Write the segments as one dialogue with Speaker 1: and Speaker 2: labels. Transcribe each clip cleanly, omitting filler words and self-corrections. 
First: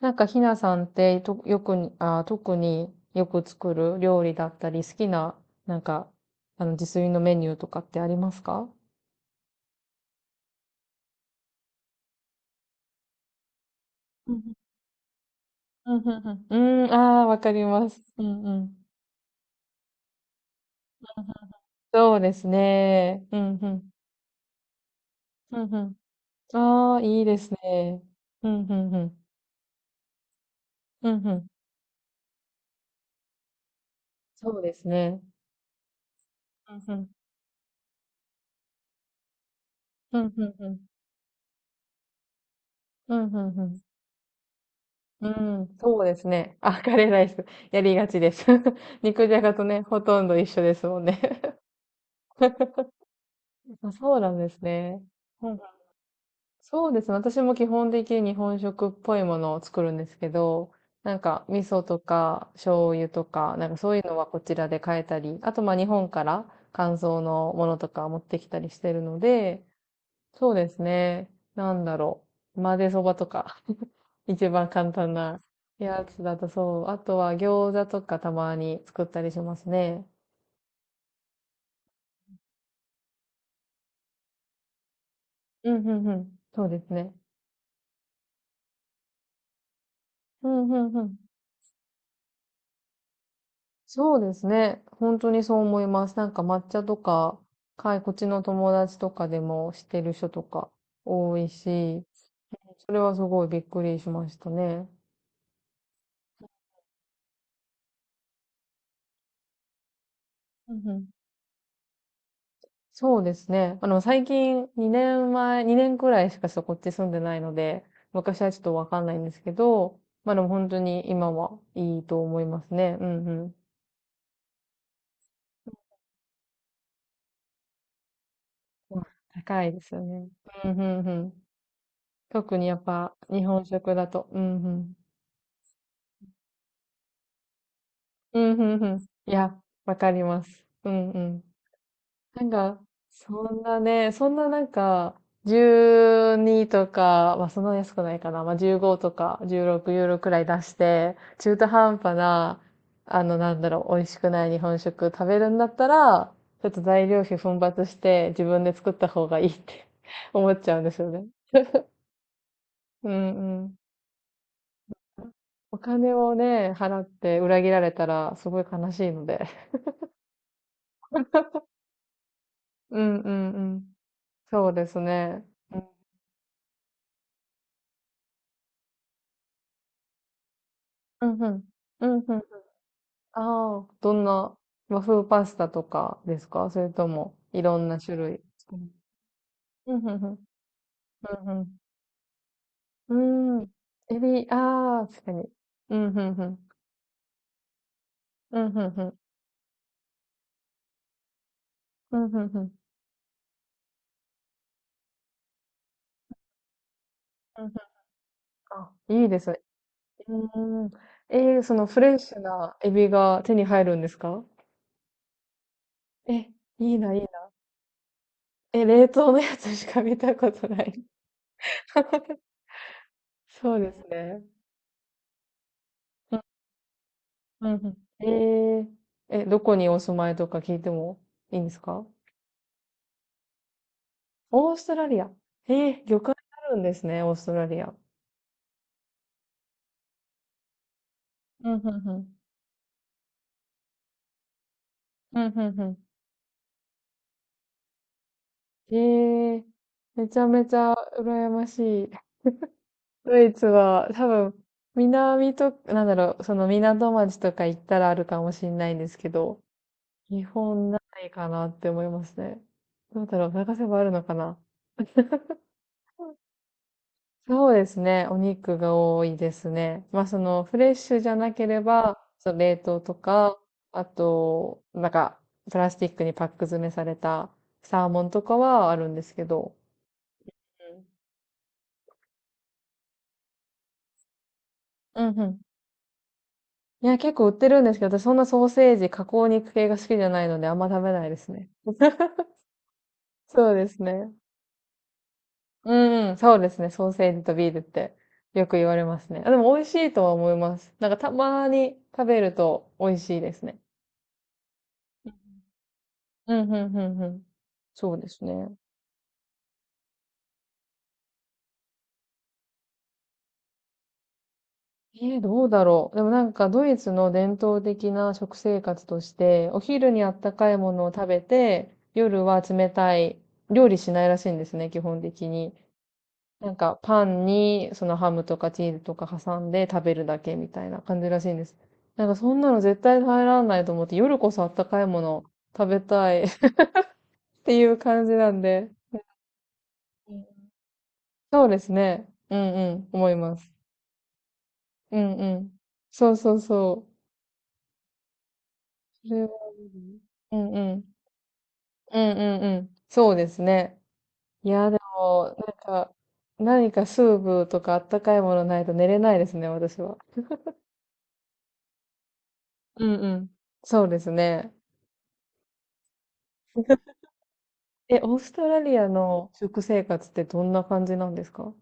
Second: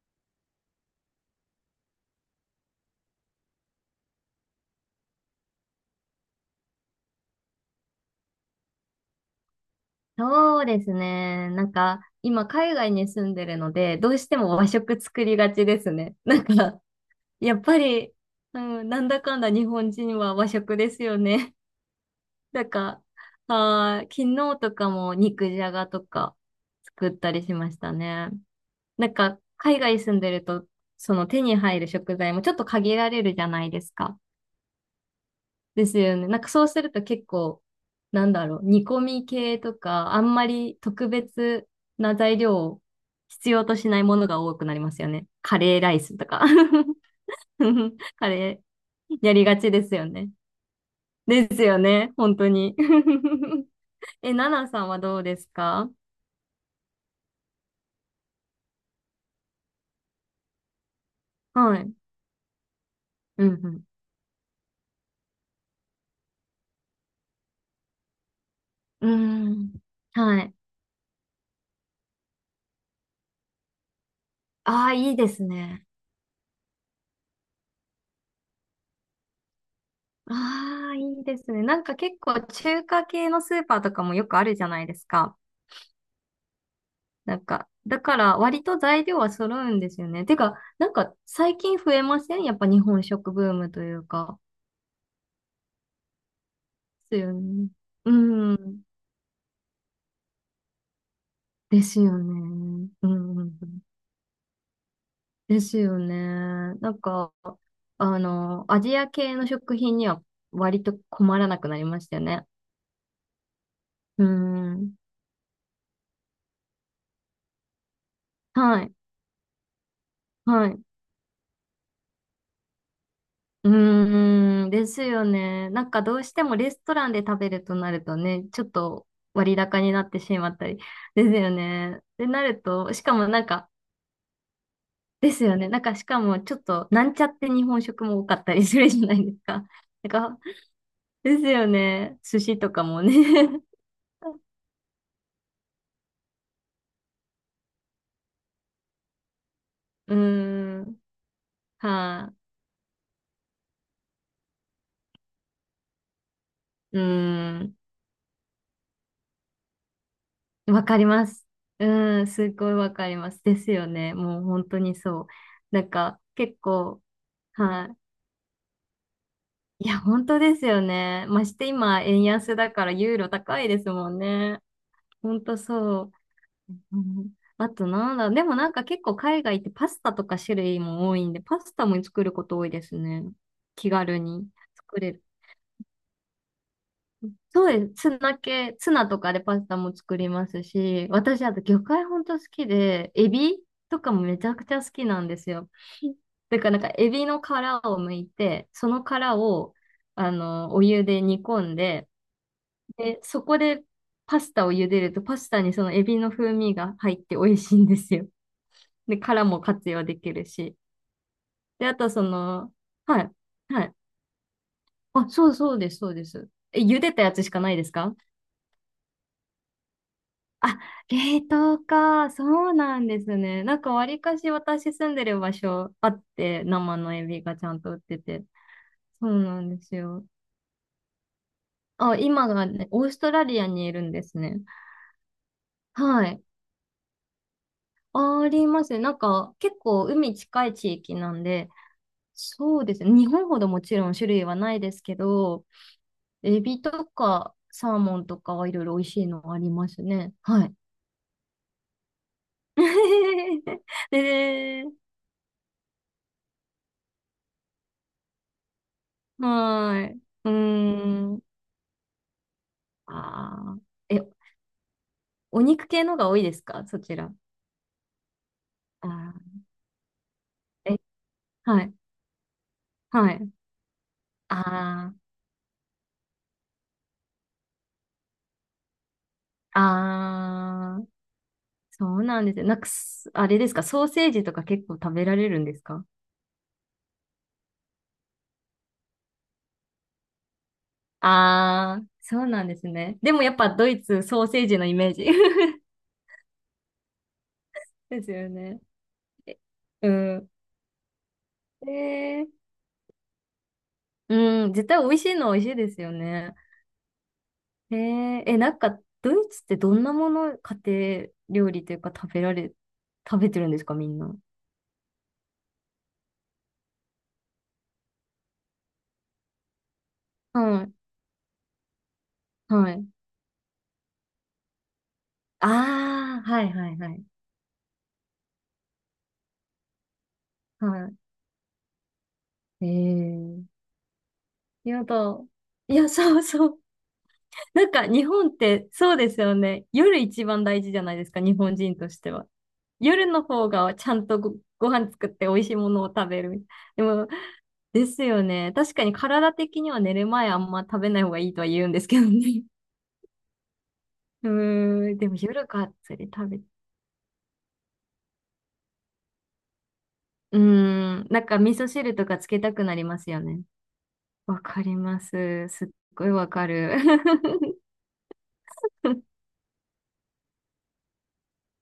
Speaker 1: なんかひなさんってとよくに、特によく作る料理だったり、好きな、なんか、自炊のメニューとかってありますか？
Speaker 2: そうですね。なんか、今、海外に住んでるので、どうし
Speaker 1: う
Speaker 2: ても
Speaker 1: ん
Speaker 2: 和食作りがちです
Speaker 1: うんう
Speaker 2: ね。なん
Speaker 1: んう
Speaker 2: か、
Speaker 1: ん。うん、ああ、わか
Speaker 2: やっ
Speaker 1: り
Speaker 2: ぱ
Speaker 1: ます。
Speaker 2: り、
Speaker 1: うんう
Speaker 2: う
Speaker 1: ん。
Speaker 2: ん、なんだかんだ日本人は和食ですよね。
Speaker 1: そうです
Speaker 2: なんか、
Speaker 1: ね。うんうん。
Speaker 2: 昨日とかも肉じ
Speaker 1: う
Speaker 2: ゃ
Speaker 1: んう
Speaker 2: が
Speaker 1: ん。
Speaker 2: とか
Speaker 1: ああ、
Speaker 2: 作っ
Speaker 1: いい
Speaker 2: た
Speaker 1: で
Speaker 2: り
Speaker 1: す
Speaker 2: しました
Speaker 1: ね。
Speaker 2: ね。
Speaker 1: うんうんう
Speaker 2: なん
Speaker 1: ん。
Speaker 2: か、海外住んでると、
Speaker 1: う
Speaker 2: そ
Speaker 1: ん
Speaker 2: の
Speaker 1: う
Speaker 2: 手
Speaker 1: ん。
Speaker 2: に入る食材もちょっと限られるじゃないですか。
Speaker 1: そうですね。
Speaker 2: ですよね。なんかそう
Speaker 1: う
Speaker 2: す
Speaker 1: ん
Speaker 2: る
Speaker 1: う
Speaker 2: と
Speaker 1: ん。
Speaker 2: 結構、なんだろう、煮込み系とか、
Speaker 1: う
Speaker 2: あ
Speaker 1: ん
Speaker 2: ん
Speaker 1: う
Speaker 2: ま
Speaker 1: んう
Speaker 2: り
Speaker 1: ん。
Speaker 2: 特別な材料を
Speaker 1: うんうん
Speaker 2: 必
Speaker 1: う
Speaker 2: 要と
Speaker 1: ん。
Speaker 2: しないものが多くなりますよね。
Speaker 1: う
Speaker 2: カ
Speaker 1: ん、
Speaker 2: レーライ
Speaker 1: そうで
Speaker 2: ス
Speaker 1: す
Speaker 2: とか。
Speaker 1: ね。あ、カレーライス。やりが ち
Speaker 2: カ
Speaker 1: です。
Speaker 2: レ ー
Speaker 1: 肉
Speaker 2: や
Speaker 1: じゃ
Speaker 2: り
Speaker 1: が
Speaker 2: が
Speaker 1: と
Speaker 2: ち
Speaker 1: ね、
Speaker 2: です
Speaker 1: ほ
Speaker 2: よ
Speaker 1: とん
Speaker 2: ね。
Speaker 1: ど一緒ですもんね。
Speaker 2: ですよね、本当に。
Speaker 1: あ、そう な
Speaker 2: え、
Speaker 1: んで
Speaker 2: ナ
Speaker 1: す
Speaker 2: ナさんは
Speaker 1: ね。
Speaker 2: どうです
Speaker 1: うん、
Speaker 2: か？
Speaker 1: そうですね。私も基本的に日本食っぽいものを作るんですけど、なんか味
Speaker 2: は
Speaker 1: 噌
Speaker 2: い。
Speaker 1: とか醤油と
Speaker 2: う
Speaker 1: か、なんか
Speaker 2: ん
Speaker 1: そういうのはこちらで買えたり、あとまあ日本から乾燥のものとか持ってきたりしてる
Speaker 2: う
Speaker 1: の
Speaker 2: ん。
Speaker 1: で、
Speaker 2: うーん。は
Speaker 1: そ
Speaker 2: い。
Speaker 1: うですね。なんだろう。混ぜそばとか、一番
Speaker 2: あ
Speaker 1: 簡
Speaker 2: あ、
Speaker 1: 単
Speaker 2: いいで
Speaker 1: な
Speaker 2: すね。
Speaker 1: やつだとそう。あとは餃子とかたまに作ったりしますね。
Speaker 2: ああ、いいですね。なんか結構中華系のスーパーとかもよくあるじゃないですか。
Speaker 1: うん、うん、うん。そうですね。
Speaker 2: なんか、だから割と材料は揃うんですよね。て
Speaker 1: う
Speaker 2: か、
Speaker 1: ん、う
Speaker 2: なん
Speaker 1: ん、う
Speaker 2: か
Speaker 1: ん。
Speaker 2: 最近増えませんやっぱ日本食ブームという
Speaker 1: そうで
Speaker 2: か。
Speaker 1: すね。本当にそう思います。なんか抹茶と
Speaker 2: ですよ
Speaker 1: か、
Speaker 2: ね。
Speaker 1: はい、こ
Speaker 2: う
Speaker 1: っちの友
Speaker 2: ん。
Speaker 1: 達とかでも知ってる人とか多い
Speaker 2: です
Speaker 1: し、
Speaker 2: よね。
Speaker 1: それ
Speaker 2: う
Speaker 1: はす
Speaker 2: ん
Speaker 1: ご
Speaker 2: う
Speaker 1: い
Speaker 2: ん
Speaker 1: びっ
Speaker 2: うん。
Speaker 1: くりしましたね。
Speaker 2: ですよね。なんか、あの、アジア系の食品には
Speaker 1: う
Speaker 2: 割
Speaker 1: んう
Speaker 2: と
Speaker 1: ん、
Speaker 2: 困らなくなりましたよね。
Speaker 1: そうですね。最
Speaker 2: う
Speaker 1: 近
Speaker 2: ん。
Speaker 1: 2年前、2年くらいしかそこっち住んでないので、昔はちょっと
Speaker 2: は
Speaker 1: わ
Speaker 2: い。
Speaker 1: かんないんですけど、まあでも
Speaker 2: は
Speaker 1: 本当
Speaker 2: い。
Speaker 1: に今はいいと思いますね。うんうん。
Speaker 2: うーん、ですよね。なんかどうしてもレストランで食べるとなるとね、ちょっ
Speaker 1: まあ
Speaker 2: と割
Speaker 1: 高いで
Speaker 2: 高に
Speaker 1: すよ
Speaker 2: なって
Speaker 1: ね。
Speaker 2: しまった
Speaker 1: うん
Speaker 2: り、
Speaker 1: うんう
Speaker 2: です
Speaker 1: ん。
Speaker 2: よね。ってな
Speaker 1: 特
Speaker 2: る
Speaker 1: にやっ
Speaker 2: と、しか
Speaker 1: ぱ
Speaker 2: もな
Speaker 1: 日
Speaker 2: ん
Speaker 1: 本
Speaker 2: か、
Speaker 1: 食だと。うんうん。
Speaker 2: ですよね。なんかしかもちょっとなんちゃって日本食も多か
Speaker 1: う
Speaker 2: っ
Speaker 1: ん、
Speaker 2: たりす
Speaker 1: うん、
Speaker 2: る
Speaker 1: うん。
Speaker 2: じゃない
Speaker 1: い
Speaker 2: です
Speaker 1: や、
Speaker 2: か。
Speaker 1: わ
Speaker 2: な
Speaker 1: かり
Speaker 2: んか、
Speaker 1: ます。うん、う
Speaker 2: です
Speaker 1: ん。
Speaker 2: よね。寿
Speaker 1: なん
Speaker 2: 司と
Speaker 1: か、
Speaker 2: かもね。
Speaker 1: そん なね、そんななんか、12とか、まあそんな安くないかな。まあ15とか16ユ
Speaker 2: う
Speaker 1: ーロくらい出し
Speaker 2: ーん、
Speaker 1: て、中途半端
Speaker 2: は
Speaker 1: な、なんだろう、美味しくない日本食食べるんだったら、ちょっと
Speaker 2: い、う
Speaker 1: 材料費
Speaker 2: ー
Speaker 1: 奮
Speaker 2: ん、
Speaker 1: 発して自分で作った方がいいって 思っちゃうん
Speaker 2: わ
Speaker 1: で
Speaker 2: か
Speaker 1: す
Speaker 2: り
Speaker 1: よね。
Speaker 2: ます。うーん、すごいわ
Speaker 1: う
Speaker 2: かります。で
Speaker 1: ん、う
Speaker 2: す
Speaker 1: ん。
Speaker 2: よね。もう本当にそう。
Speaker 1: お
Speaker 2: なん
Speaker 1: 金
Speaker 2: か
Speaker 1: を
Speaker 2: 結
Speaker 1: ね、払
Speaker 2: 構、
Speaker 1: って裏切ら
Speaker 2: は
Speaker 1: れ
Speaker 2: い、
Speaker 1: たらすごい悲しいので。
Speaker 2: いや、本当ですよね。まして今、円安だから
Speaker 1: う
Speaker 2: ユ
Speaker 1: ん、
Speaker 2: ーロ
Speaker 1: うん、う
Speaker 2: 高いで
Speaker 1: ん。
Speaker 2: すもんね。
Speaker 1: そうです
Speaker 2: 本
Speaker 1: ね。
Speaker 2: 当
Speaker 1: うん、
Speaker 2: そう。うん、あとなんだ、でもなんか結構海外ってパスタとか種類も多い
Speaker 1: うん、
Speaker 2: んで、
Speaker 1: う
Speaker 2: パ
Speaker 1: ん、
Speaker 2: スタも
Speaker 1: う
Speaker 2: 作るこ
Speaker 1: ん。
Speaker 2: と多いですね。
Speaker 1: ああー、
Speaker 2: 気
Speaker 1: ど
Speaker 2: 軽
Speaker 1: ん
Speaker 2: に
Speaker 1: な
Speaker 2: 作
Speaker 1: 和
Speaker 2: れる。
Speaker 1: 風パスタとかですか？それとも、い
Speaker 2: そう
Speaker 1: ろ
Speaker 2: で
Speaker 1: ん
Speaker 2: す。
Speaker 1: な種
Speaker 2: ツナ
Speaker 1: 類作
Speaker 2: 系、
Speaker 1: る？
Speaker 2: ツナとかでパスタ
Speaker 1: う
Speaker 2: も
Speaker 1: ん、う
Speaker 2: 作り
Speaker 1: ん、
Speaker 2: ますし、私
Speaker 1: う
Speaker 2: あと
Speaker 1: ん、
Speaker 2: 魚介本当好きで、
Speaker 1: う
Speaker 2: エビ
Speaker 1: ん。うん。
Speaker 2: とか
Speaker 1: エ
Speaker 2: もめ
Speaker 1: ビ、
Speaker 2: ちゃくちゃ好
Speaker 1: あ
Speaker 2: き
Speaker 1: あ、
Speaker 2: な
Speaker 1: 確
Speaker 2: ん
Speaker 1: か
Speaker 2: で
Speaker 1: に。
Speaker 2: すよ。
Speaker 1: うん、う ん、う
Speaker 2: だか
Speaker 1: ん。
Speaker 2: らなんかエビの殻を剥い
Speaker 1: うん、う
Speaker 2: て、
Speaker 1: ん、
Speaker 2: そ
Speaker 1: う
Speaker 2: の
Speaker 1: ん。
Speaker 2: 殻をあの、お湯で煮込んで、
Speaker 1: うん、うん、うん。
Speaker 2: で、そこでパスタを茹でると、パスタにそのエビの風味が入って美味
Speaker 1: うんう
Speaker 2: し
Speaker 1: ん、
Speaker 2: いんですよ。
Speaker 1: あ、
Speaker 2: で、
Speaker 1: いいで
Speaker 2: 殻
Speaker 1: すね。
Speaker 2: も活用でき
Speaker 1: う
Speaker 2: るし。
Speaker 1: ん。えー、その
Speaker 2: で、あ
Speaker 1: フ
Speaker 2: と
Speaker 1: レッ
Speaker 2: そ
Speaker 1: シュ
Speaker 2: の、
Speaker 1: なエビ
Speaker 2: はい、
Speaker 1: が手に
Speaker 2: は
Speaker 1: 入
Speaker 2: い。
Speaker 1: るんですか？
Speaker 2: あ、そうそうです、そうで
Speaker 1: え、
Speaker 2: す。え、
Speaker 1: いい
Speaker 2: 茹で
Speaker 1: な、いい
Speaker 2: た
Speaker 1: な。
Speaker 2: やつしかないですか？
Speaker 1: え、冷凍のやつしか見たこと
Speaker 2: あ、
Speaker 1: ない。
Speaker 2: 冷凍か。そうなんですね。
Speaker 1: そ
Speaker 2: な
Speaker 1: う
Speaker 2: ん
Speaker 1: で
Speaker 2: かわ
Speaker 1: す
Speaker 2: りか
Speaker 1: ね。
Speaker 2: し私住んでる場所あって、生のエビがち
Speaker 1: うん
Speaker 2: ゃ
Speaker 1: う
Speaker 2: んと売
Speaker 1: ん。
Speaker 2: ってて。
Speaker 1: え、
Speaker 2: そ
Speaker 1: え、
Speaker 2: う
Speaker 1: え、
Speaker 2: な
Speaker 1: ど
Speaker 2: ん
Speaker 1: こ
Speaker 2: で
Speaker 1: に
Speaker 2: す
Speaker 1: お住
Speaker 2: よ。
Speaker 1: まいとか聞いてもいいんですか？
Speaker 2: あ、今がね、オーストラリアにいるんですね。
Speaker 1: オーストラリア。えー、魚
Speaker 2: は
Speaker 1: 介
Speaker 2: い。
Speaker 1: あるんですね、オーストラリア。
Speaker 2: ありますね。なんか結構海近い地域なん
Speaker 1: う
Speaker 2: で、
Speaker 1: んうんうん。
Speaker 2: そうですね。日本ほどもちろん種類はないですけ
Speaker 1: うんう
Speaker 2: ど、
Speaker 1: んうん。
Speaker 2: エビとかサーモンとかはいろい
Speaker 1: え
Speaker 2: ろ美味しいのあ
Speaker 1: ー、
Speaker 2: ります
Speaker 1: め
Speaker 2: ね。
Speaker 1: ちゃめ
Speaker 2: は
Speaker 1: ち
Speaker 2: い。
Speaker 1: ゃ羨ましい。ドイツ は多分、
Speaker 2: で、
Speaker 1: 南と、なんだろう、その港町とか行ったらあるかもしれないんですけど、
Speaker 2: はい。
Speaker 1: 日
Speaker 2: うー
Speaker 1: 本ない
Speaker 2: ん。
Speaker 1: かなって思いますね。どうだろう、探
Speaker 2: あ
Speaker 1: せばある
Speaker 2: ーえ、
Speaker 1: のかな？
Speaker 2: お肉系のが多いですかそちら？
Speaker 1: そうですね。お肉が多い
Speaker 2: あ
Speaker 1: ですね。まあ、その、フレ
Speaker 2: ー
Speaker 1: ッ
Speaker 2: え、
Speaker 1: シュじゃなけれ
Speaker 2: はい。
Speaker 1: ば、その冷凍と
Speaker 2: はい。
Speaker 1: か、あと、なん
Speaker 2: あ
Speaker 1: か、プラスチックにパック詰めされたサーモンとかはあるんですけど。
Speaker 2: あ、
Speaker 1: う
Speaker 2: ああ、そうなんですよ。なんかす、あれですか、ソーセージとか結構食べ
Speaker 1: ん。う
Speaker 2: ら
Speaker 1: んう
Speaker 2: れる
Speaker 1: ん。
Speaker 2: んですか？
Speaker 1: いや、結構売ってるんですけど、私そんなソーセージ、加工肉系が好きじゃないので、あんま食べないですね。
Speaker 2: ああー、そうなんですね。でもやっぱ
Speaker 1: そうで
Speaker 2: ド
Speaker 1: す
Speaker 2: イツ
Speaker 1: ね。
Speaker 2: ソーセージのイメージ。
Speaker 1: うんうん、そうですね。ソーセージとビールって
Speaker 2: ですよ
Speaker 1: よく
Speaker 2: ね。
Speaker 1: 言われますね。あ、で
Speaker 2: え、
Speaker 1: も美味し
Speaker 2: う
Speaker 1: いとは思
Speaker 2: ん。
Speaker 1: います。なんかたまに食べ
Speaker 2: え
Speaker 1: る
Speaker 2: ー、
Speaker 1: と美味しいですね。
Speaker 2: うん、絶対美味しいのは美味しいですよ
Speaker 1: う
Speaker 2: ね。
Speaker 1: ん、うん、うん、うん。
Speaker 2: え
Speaker 1: そうで
Speaker 2: ー、
Speaker 1: す
Speaker 2: え、
Speaker 1: ね。
Speaker 2: なんか、ドイツってどんなもの、家庭料理というか食べてるんですか、みんな？
Speaker 1: えー、どうだろう。でもなんかドイツの伝統的な食生活として、お昼にあったかい
Speaker 2: は
Speaker 1: も
Speaker 2: い、
Speaker 1: のを食べて、夜は冷
Speaker 2: はい。
Speaker 1: たい、料理しないらしいんですね、基本的に。
Speaker 2: ああ、は
Speaker 1: な
Speaker 2: い、
Speaker 1: ん
Speaker 2: はい、
Speaker 1: か
Speaker 2: は
Speaker 1: パ
Speaker 2: い。
Speaker 1: ンにそのハムとかチーズとか挟んで食べるだけみたいな
Speaker 2: は
Speaker 1: 感じらしいんです。なんかそんなの
Speaker 2: い。え
Speaker 1: 絶対入ら
Speaker 2: ー、
Speaker 1: ないと思って、夜こそあったか
Speaker 2: や
Speaker 1: いもの
Speaker 2: だ。
Speaker 1: を食
Speaker 2: い
Speaker 1: べ
Speaker 2: や、
Speaker 1: た
Speaker 2: そ
Speaker 1: い
Speaker 2: う
Speaker 1: っ
Speaker 2: そう。
Speaker 1: てい
Speaker 2: なん
Speaker 1: う
Speaker 2: か、日
Speaker 1: 感じ
Speaker 2: 本
Speaker 1: な
Speaker 2: っ
Speaker 1: ん
Speaker 2: て
Speaker 1: で。
Speaker 2: そうですよね。夜
Speaker 1: う
Speaker 2: 一番
Speaker 1: ん、
Speaker 2: 大事じゃないですか、日
Speaker 1: そう
Speaker 2: 本
Speaker 1: です
Speaker 2: 人とし
Speaker 1: ね。
Speaker 2: ては。
Speaker 1: うんうん、
Speaker 2: 夜
Speaker 1: 思い
Speaker 2: の
Speaker 1: ま
Speaker 2: 方
Speaker 1: す。
Speaker 2: がちゃんとご飯
Speaker 1: う
Speaker 2: 作っ
Speaker 1: んう
Speaker 2: て美味し
Speaker 1: ん。
Speaker 2: いものを食
Speaker 1: そう
Speaker 2: べ
Speaker 1: そう
Speaker 2: る。で
Speaker 1: そ
Speaker 2: も、ですよね。確かに
Speaker 1: う。それは、
Speaker 2: 体的には寝る前
Speaker 1: う
Speaker 2: あん
Speaker 1: んう
Speaker 2: ま食
Speaker 1: ん。
Speaker 2: べない方がいいとは言うんです
Speaker 1: う
Speaker 2: けど
Speaker 1: んうん
Speaker 2: ね。
Speaker 1: うん。そうですね。
Speaker 2: う
Speaker 1: いや、で
Speaker 2: ーん、でも
Speaker 1: も、
Speaker 2: 夜
Speaker 1: なん
Speaker 2: がっ
Speaker 1: か、
Speaker 2: つり食べ、う
Speaker 1: 何かスープとかあったかいものないと寝れないですね、私は。
Speaker 2: ーん、なんか味噌汁とかつけたくな
Speaker 1: う
Speaker 2: り
Speaker 1: ん
Speaker 2: ま
Speaker 1: う
Speaker 2: すよ
Speaker 1: ん。
Speaker 2: ね。
Speaker 1: そうです
Speaker 2: わ
Speaker 1: ね。
Speaker 2: かります。すっごいわかる。
Speaker 1: え、オーストラリア の食生活ってどんな感じなんですか？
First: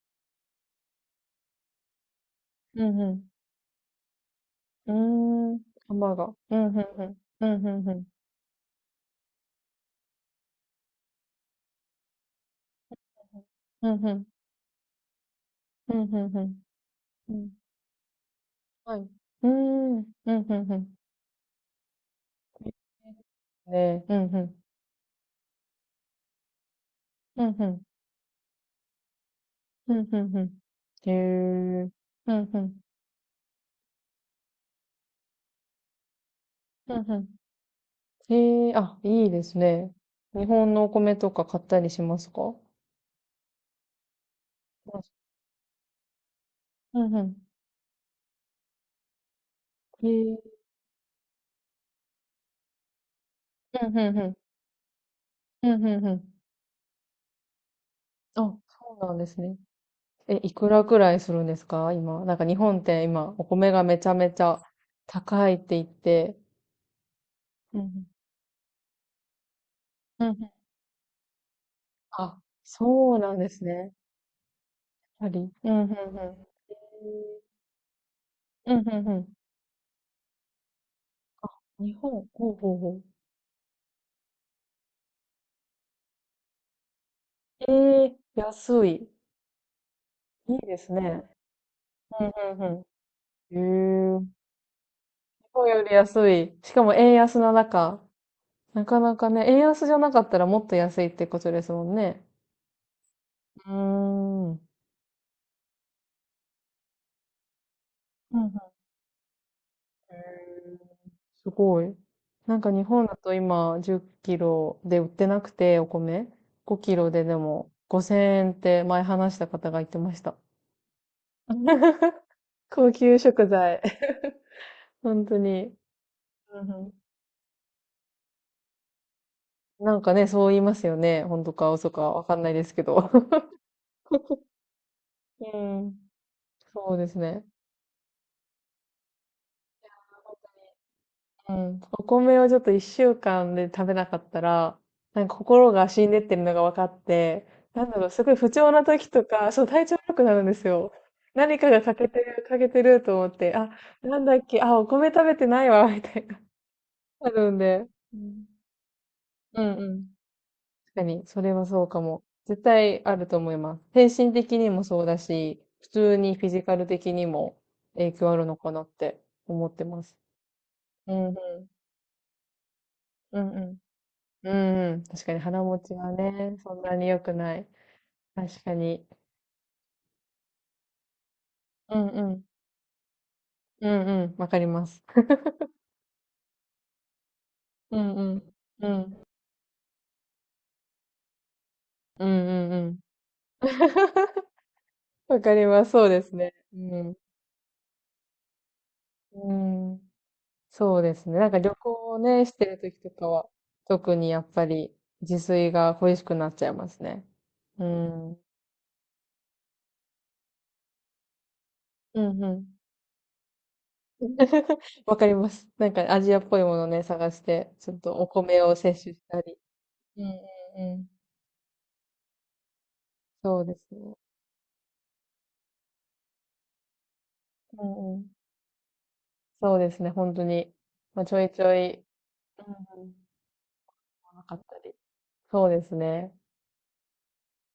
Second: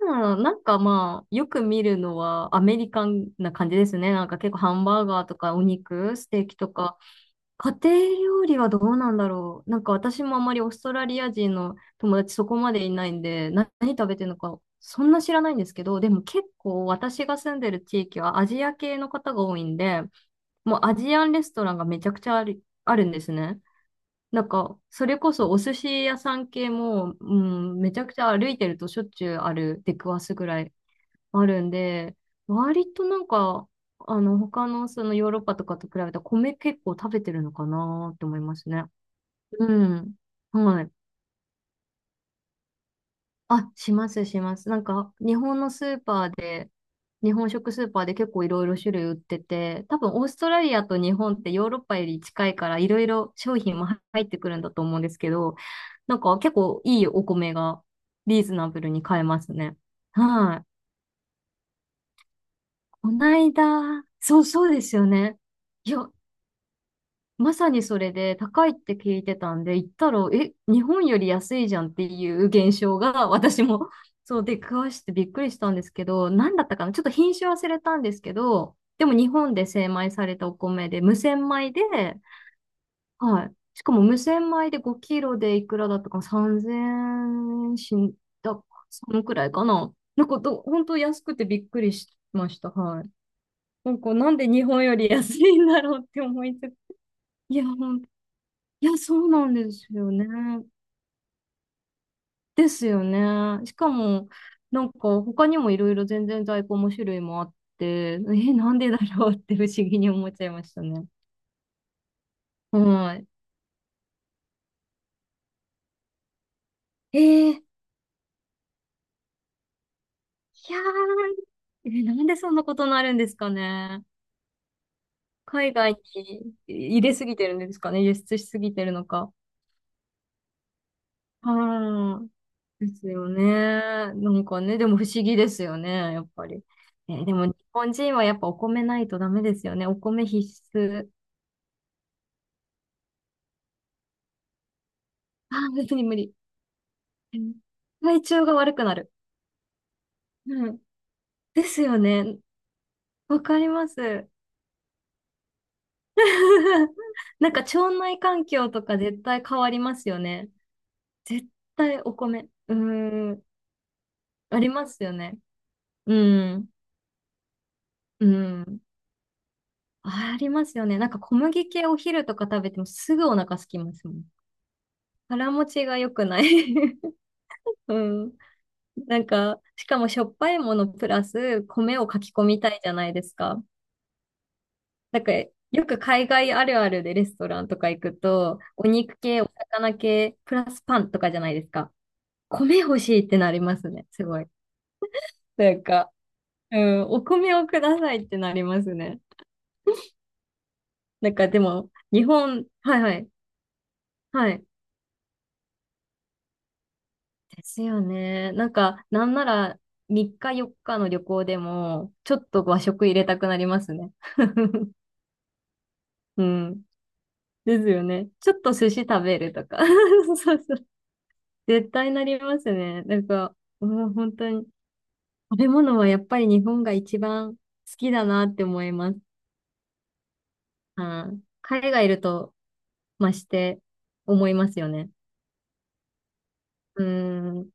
Speaker 2: うん、なんかまあ、よく見るのはアメ
Speaker 1: う
Speaker 2: リカ
Speaker 1: ん
Speaker 2: ンな感じですね。なんか結構ハン
Speaker 1: う
Speaker 2: バーガーと
Speaker 1: ん。う
Speaker 2: か
Speaker 1: ーん。
Speaker 2: お
Speaker 1: ハンバー
Speaker 2: 肉、
Speaker 1: ガ
Speaker 2: ス
Speaker 1: ー。
Speaker 2: テー
Speaker 1: う
Speaker 2: キ
Speaker 1: ん
Speaker 2: と
Speaker 1: うん
Speaker 2: か、
Speaker 1: うん。うん
Speaker 2: 家
Speaker 1: うんうん。
Speaker 2: 庭料理はどうなんだろう。なんか私もあまりオーストラリア人の友達そこまでいないんで、
Speaker 1: う
Speaker 2: 何
Speaker 1: ん
Speaker 2: 食
Speaker 1: う
Speaker 2: べて
Speaker 1: ん。
Speaker 2: るのかそんな知らないんですけ
Speaker 1: う
Speaker 2: ど、
Speaker 1: ん
Speaker 2: で
Speaker 1: う
Speaker 2: も
Speaker 1: んう
Speaker 2: 結
Speaker 1: ん。
Speaker 2: 構私
Speaker 1: う
Speaker 2: が
Speaker 1: ん、
Speaker 2: 住んでる地域はアジア
Speaker 1: は
Speaker 2: 系
Speaker 1: い。う
Speaker 2: の方が
Speaker 1: ー
Speaker 2: 多いん
Speaker 1: ん。う
Speaker 2: で、
Speaker 1: んうんう
Speaker 2: もう
Speaker 1: ん。
Speaker 2: アジアンレストランがめちゃくちゃある、あるんですね。
Speaker 1: ね。うんう
Speaker 2: なん
Speaker 1: ん。
Speaker 2: か、それこそお寿司屋さん系も、う
Speaker 1: ふんふ
Speaker 2: ん、
Speaker 1: ん。
Speaker 2: めちゃくちゃ歩いてるとしょっちゅうある、
Speaker 1: ふ
Speaker 2: 出
Speaker 1: ん
Speaker 2: くわ
Speaker 1: ふん
Speaker 2: す
Speaker 1: ふ
Speaker 2: ぐ
Speaker 1: ん。
Speaker 2: らい
Speaker 1: へ
Speaker 2: あるん
Speaker 1: え。
Speaker 2: で、
Speaker 1: ふんふん。
Speaker 2: 割となんか、あの、他のそのヨーロッパとかと比べたら米結構
Speaker 1: ふん
Speaker 2: 食
Speaker 1: ふ
Speaker 2: べ
Speaker 1: ん。
Speaker 2: てるのかなって思いま
Speaker 1: へ
Speaker 2: す
Speaker 1: え、
Speaker 2: ね。
Speaker 1: あ、いいです
Speaker 2: う
Speaker 1: ね。
Speaker 2: ん。
Speaker 1: 日本
Speaker 2: は
Speaker 1: のお
Speaker 2: い。
Speaker 1: 米とか買ったりしますか？
Speaker 2: あ、しますします。なんか、日本のスーパーで、
Speaker 1: うんう
Speaker 2: 日
Speaker 1: ん、
Speaker 2: 本食スーパーで結構いろいろ種類売ってて、多
Speaker 1: へ
Speaker 2: 分オース
Speaker 1: え。
Speaker 2: トラリアと日本ってヨーロッパより近いからいろいろ商品も
Speaker 1: うんうんう
Speaker 2: 入っ
Speaker 1: ん。
Speaker 2: てくるんだと思うんですけど、
Speaker 1: うんうんう
Speaker 2: なん
Speaker 1: ん。
Speaker 2: か結構いいお米が
Speaker 1: あ、
Speaker 2: リーズナブル
Speaker 1: そ
Speaker 2: に
Speaker 1: うなん
Speaker 2: 買え
Speaker 1: です
Speaker 2: ます
Speaker 1: ね。
Speaker 2: ね。
Speaker 1: え、い
Speaker 2: は
Speaker 1: く
Speaker 2: い。
Speaker 1: らくらいするんですか今？なんか日本って
Speaker 2: こ
Speaker 1: 今、
Speaker 2: な
Speaker 1: お
Speaker 2: い
Speaker 1: 米がめ
Speaker 2: だ、
Speaker 1: ちゃめち
Speaker 2: そう
Speaker 1: ゃ
Speaker 2: そうですよね。
Speaker 1: 高いって言っ
Speaker 2: いや、
Speaker 1: て。
Speaker 2: まさ
Speaker 1: うん
Speaker 2: に
Speaker 1: う
Speaker 2: そ
Speaker 1: ん。
Speaker 2: れで高いって聞いてたんで、行った
Speaker 1: う
Speaker 2: ら、
Speaker 1: んうん。
Speaker 2: え、日本より安いじゃんってい
Speaker 1: あ、
Speaker 2: う現象
Speaker 1: そう
Speaker 2: が
Speaker 1: なんで
Speaker 2: 私
Speaker 1: す
Speaker 2: も
Speaker 1: ね。
Speaker 2: そう出くわして
Speaker 1: やは
Speaker 2: びっくり
Speaker 1: り。
Speaker 2: し
Speaker 1: う
Speaker 2: たん
Speaker 1: ん
Speaker 2: で
Speaker 1: うんう
Speaker 2: す
Speaker 1: ん。
Speaker 2: けど、何だったかなちょっと品種忘れたんですけ
Speaker 1: う
Speaker 2: ど、
Speaker 1: ん
Speaker 2: でも
Speaker 1: うん
Speaker 2: 日本で精米されたお米で、無洗米で、
Speaker 1: うん。日本、ほうほうほう。
Speaker 2: はい。しかも無洗米で5キロでいくらだったかな？ 3,000 円しん
Speaker 1: ええ、
Speaker 2: だ、
Speaker 1: 安い。
Speaker 2: そのくらいかななんか
Speaker 1: いい
Speaker 2: ど、
Speaker 1: で
Speaker 2: 本
Speaker 1: す
Speaker 2: 当安
Speaker 1: ね。
Speaker 2: くてびっくりし
Speaker 1: うん
Speaker 2: まし
Speaker 1: う
Speaker 2: た。
Speaker 1: ん
Speaker 2: はい。なんか、
Speaker 1: うん。へえ。
Speaker 2: なんで日本より安
Speaker 1: 日
Speaker 2: いん
Speaker 1: 本
Speaker 2: だ
Speaker 1: より
Speaker 2: ろうって
Speaker 1: 安
Speaker 2: 思
Speaker 1: い。
Speaker 2: いつ
Speaker 1: し
Speaker 2: つ、
Speaker 1: かも円安な
Speaker 2: いや、本
Speaker 1: 中。な
Speaker 2: いや、
Speaker 1: かな
Speaker 2: そう
Speaker 1: か
Speaker 2: な
Speaker 1: ね、
Speaker 2: ん
Speaker 1: 円
Speaker 2: です
Speaker 1: 安じゃな
Speaker 2: よ
Speaker 1: か
Speaker 2: ね。
Speaker 1: ったらもっと安いってことですもんね。
Speaker 2: ですよね。
Speaker 1: うー
Speaker 2: しかも、
Speaker 1: ん。うん
Speaker 2: なんか他にもいろいろ全然在庫も種類もあって、
Speaker 1: うん。
Speaker 2: え、なんでだろうって不思議に
Speaker 1: へ
Speaker 2: 思っちゃいまし
Speaker 1: え、
Speaker 2: たね。
Speaker 1: すごい。なんか日本
Speaker 2: は
Speaker 1: だ
Speaker 2: い。
Speaker 1: と今10キロで売ってなくて、お米。5キロ
Speaker 2: え
Speaker 1: でで
Speaker 2: ー、い
Speaker 1: も5000円って前話した方が言ってました。
Speaker 2: やー、え、なんでそん なことに
Speaker 1: 高
Speaker 2: なるん
Speaker 1: 級
Speaker 2: で
Speaker 1: 食
Speaker 2: すか
Speaker 1: 材。
Speaker 2: ね。
Speaker 1: 本当
Speaker 2: 海
Speaker 1: に。
Speaker 2: 外に
Speaker 1: うんうん、
Speaker 2: 入れすぎてるんですかね。輸出しすぎてるのか。
Speaker 1: なんかね、そう言いますよね。本当か嘘か
Speaker 2: は
Speaker 1: わかんないですけ
Speaker 2: い。です
Speaker 1: ど。
Speaker 2: よね。なん かね、でも不思議で
Speaker 1: う
Speaker 2: すよ
Speaker 1: ん。
Speaker 2: ね、やっぱり。
Speaker 1: そうです
Speaker 2: え、で
Speaker 1: ね。
Speaker 2: も日本人はやっぱお米ないとダメですよね。お米必須。
Speaker 1: うん。お米をちょっと1週間で食べなかったら、なんか
Speaker 2: ああ、
Speaker 1: 心
Speaker 2: 無
Speaker 1: が
Speaker 2: 理
Speaker 1: 死ん
Speaker 2: 無
Speaker 1: でっ
Speaker 2: 理。
Speaker 1: てるのが分かっ
Speaker 2: う
Speaker 1: て、
Speaker 2: ん、
Speaker 1: なんだろう、
Speaker 2: 体
Speaker 1: すごい
Speaker 2: 調
Speaker 1: 不
Speaker 2: が
Speaker 1: 調
Speaker 2: 悪
Speaker 1: な
Speaker 2: くな
Speaker 1: 時
Speaker 2: る。
Speaker 1: とか、そう、体調悪くなるんです
Speaker 2: うん。
Speaker 1: よ。何
Speaker 2: で
Speaker 1: かが
Speaker 2: す
Speaker 1: 欠
Speaker 2: よ
Speaker 1: けて
Speaker 2: ね。
Speaker 1: る、欠けてると思っ
Speaker 2: わ
Speaker 1: て、
Speaker 2: かり
Speaker 1: あ、
Speaker 2: ま
Speaker 1: なん
Speaker 2: す。
Speaker 1: だっけ、あ、お米食べてないわ、みたいな。な
Speaker 2: な
Speaker 1: る
Speaker 2: ん
Speaker 1: ん
Speaker 2: か
Speaker 1: で。
Speaker 2: 腸
Speaker 1: う
Speaker 2: 内環
Speaker 1: ん。
Speaker 2: 境とか絶対変
Speaker 1: う
Speaker 2: わ
Speaker 1: ん
Speaker 2: り
Speaker 1: う
Speaker 2: ま
Speaker 1: ん。
Speaker 2: すよね。
Speaker 1: 確かに、そ
Speaker 2: 絶
Speaker 1: れはそう
Speaker 2: 対
Speaker 1: か
Speaker 2: お
Speaker 1: も。
Speaker 2: 米。
Speaker 1: 絶
Speaker 2: う
Speaker 1: 対ある
Speaker 2: ー
Speaker 1: と
Speaker 2: ん。
Speaker 1: 思います。精神的
Speaker 2: あり
Speaker 1: にも
Speaker 2: ます
Speaker 1: そう
Speaker 2: よ
Speaker 1: だ
Speaker 2: ね。
Speaker 1: し、普
Speaker 2: う
Speaker 1: 通にフィジ
Speaker 2: ん。
Speaker 1: カル的にも影
Speaker 2: う
Speaker 1: 響あるのか
Speaker 2: ん。
Speaker 1: なって思ってます。
Speaker 2: ありますよね。なん
Speaker 1: う
Speaker 2: か
Speaker 1: んう
Speaker 2: 小麦
Speaker 1: ん。
Speaker 2: 系お昼とか食べてもすぐお
Speaker 1: うん
Speaker 2: 腹
Speaker 1: う
Speaker 2: す
Speaker 1: ん。
Speaker 2: きますもん。
Speaker 1: うんうん。確かに
Speaker 2: 腹
Speaker 1: 腹
Speaker 2: 持
Speaker 1: 持
Speaker 2: ち
Speaker 1: ち
Speaker 2: が良
Speaker 1: は
Speaker 2: くない。
Speaker 1: ね、そんなに 良くない。
Speaker 2: うん。
Speaker 1: 確かに。
Speaker 2: なんか、しかもしょっぱいものプラス
Speaker 1: う
Speaker 2: 米を
Speaker 1: ん
Speaker 2: か
Speaker 1: う
Speaker 2: き
Speaker 1: ん。
Speaker 2: 込みたいじゃないですか。
Speaker 1: うんうん。わかります。
Speaker 2: なんか、よく海外あるあるでレストランとか
Speaker 1: う
Speaker 2: 行
Speaker 1: ん
Speaker 2: く
Speaker 1: うん。
Speaker 2: と、お
Speaker 1: う
Speaker 2: 肉
Speaker 1: ん。
Speaker 2: 系、お魚系、プラスパンとかじゃないですか。
Speaker 1: うんうんう
Speaker 2: 米
Speaker 1: ん。
Speaker 2: 欲しいってなりますね、すごい。
Speaker 1: わかり
Speaker 2: なん
Speaker 1: ます。そう
Speaker 2: か、
Speaker 1: ですね。
Speaker 2: う
Speaker 1: う
Speaker 2: ん、
Speaker 1: ん。
Speaker 2: お米をくださいってなりますね。
Speaker 1: うん。そうです
Speaker 2: なん
Speaker 1: ね。な
Speaker 2: か
Speaker 1: ん
Speaker 2: で
Speaker 1: か旅
Speaker 2: も、
Speaker 1: 行を
Speaker 2: 日
Speaker 1: ね、して
Speaker 2: 本、
Speaker 1: る時
Speaker 2: はい
Speaker 1: と
Speaker 2: は
Speaker 1: か
Speaker 2: い、
Speaker 1: は、特にや
Speaker 2: は
Speaker 1: っ
Speaker 2: い。
Speaker 1: ぱり自炊が恋しくなっちゃいますね。
Speaker 2: です
Speaker 1: う
Speaker 2: よ
Speaker 1: ん。うん
Speaker 2: ね。なんか、なんなら3日4日の旅行でも、
Speaker 1: う
Speaker 2: ちょっと
Speaker 1: ん。
Speaker 2: 和食入れたくなりますね。
Speaker 1: わかります。なんかアジアっ
Speaker 2: う
Speaker 1: ぽいも
Speaker 2: ん。
Speaker 1: のね、探して、
Speaker 2: です
Speaker 1: ちょっ
Speaker 2: よ
Speaker 1: とお
Speaker 2: ね。ちょっ
Speaker 1: 米
Speaker 2: と
Speaker 1: を
Speaker 2: 寿司
Speaker 1: 摂取し
Speaker 2: 食べ
Speaker 1: た
Speaker 2: る
Speaker 1: り。
Speaker 2: とか。
Speaker 1: うんう
Speaker 2: そうそう、
Speaker 1: んうん。
Speaker 2: 絶対なりますね。なんか、
Speaker 1: そうで
Speaker 2: う
Speaker 1: す
Speaker 2: ん、
Speaker 1: ね。
Speaker 2: 本当に、食べ物はやっぱり日本が一番好
Speaker 1: う
Speaker 2: き
Speaker 1: んう
Speaker 2: だ
Speaker 1: ん。
Speaker 2: なって思います。
Speaker 1: そうですね、本当に。まあ、
Speaker 2: あ
Speaker 1: ち
Speaker 2: ー、
Speaker 1: ょいちょ
Speaker 2: 海
Speaker 1: い、
Speaker 2: 外いると
Speaker 1: うんうん。
Speaker 2: 増して
Speaker 1: な
Speaker 2: 思
Speaker 1: か
Speaker 2: い
Speaker 1: っ
Speaker 2: ま
Speaker 1: た
Speaker 2: すよ
Speaker 1: り。
Speaker 2: ね。
Speaker 1: そうですね。
Speaker 2: うん。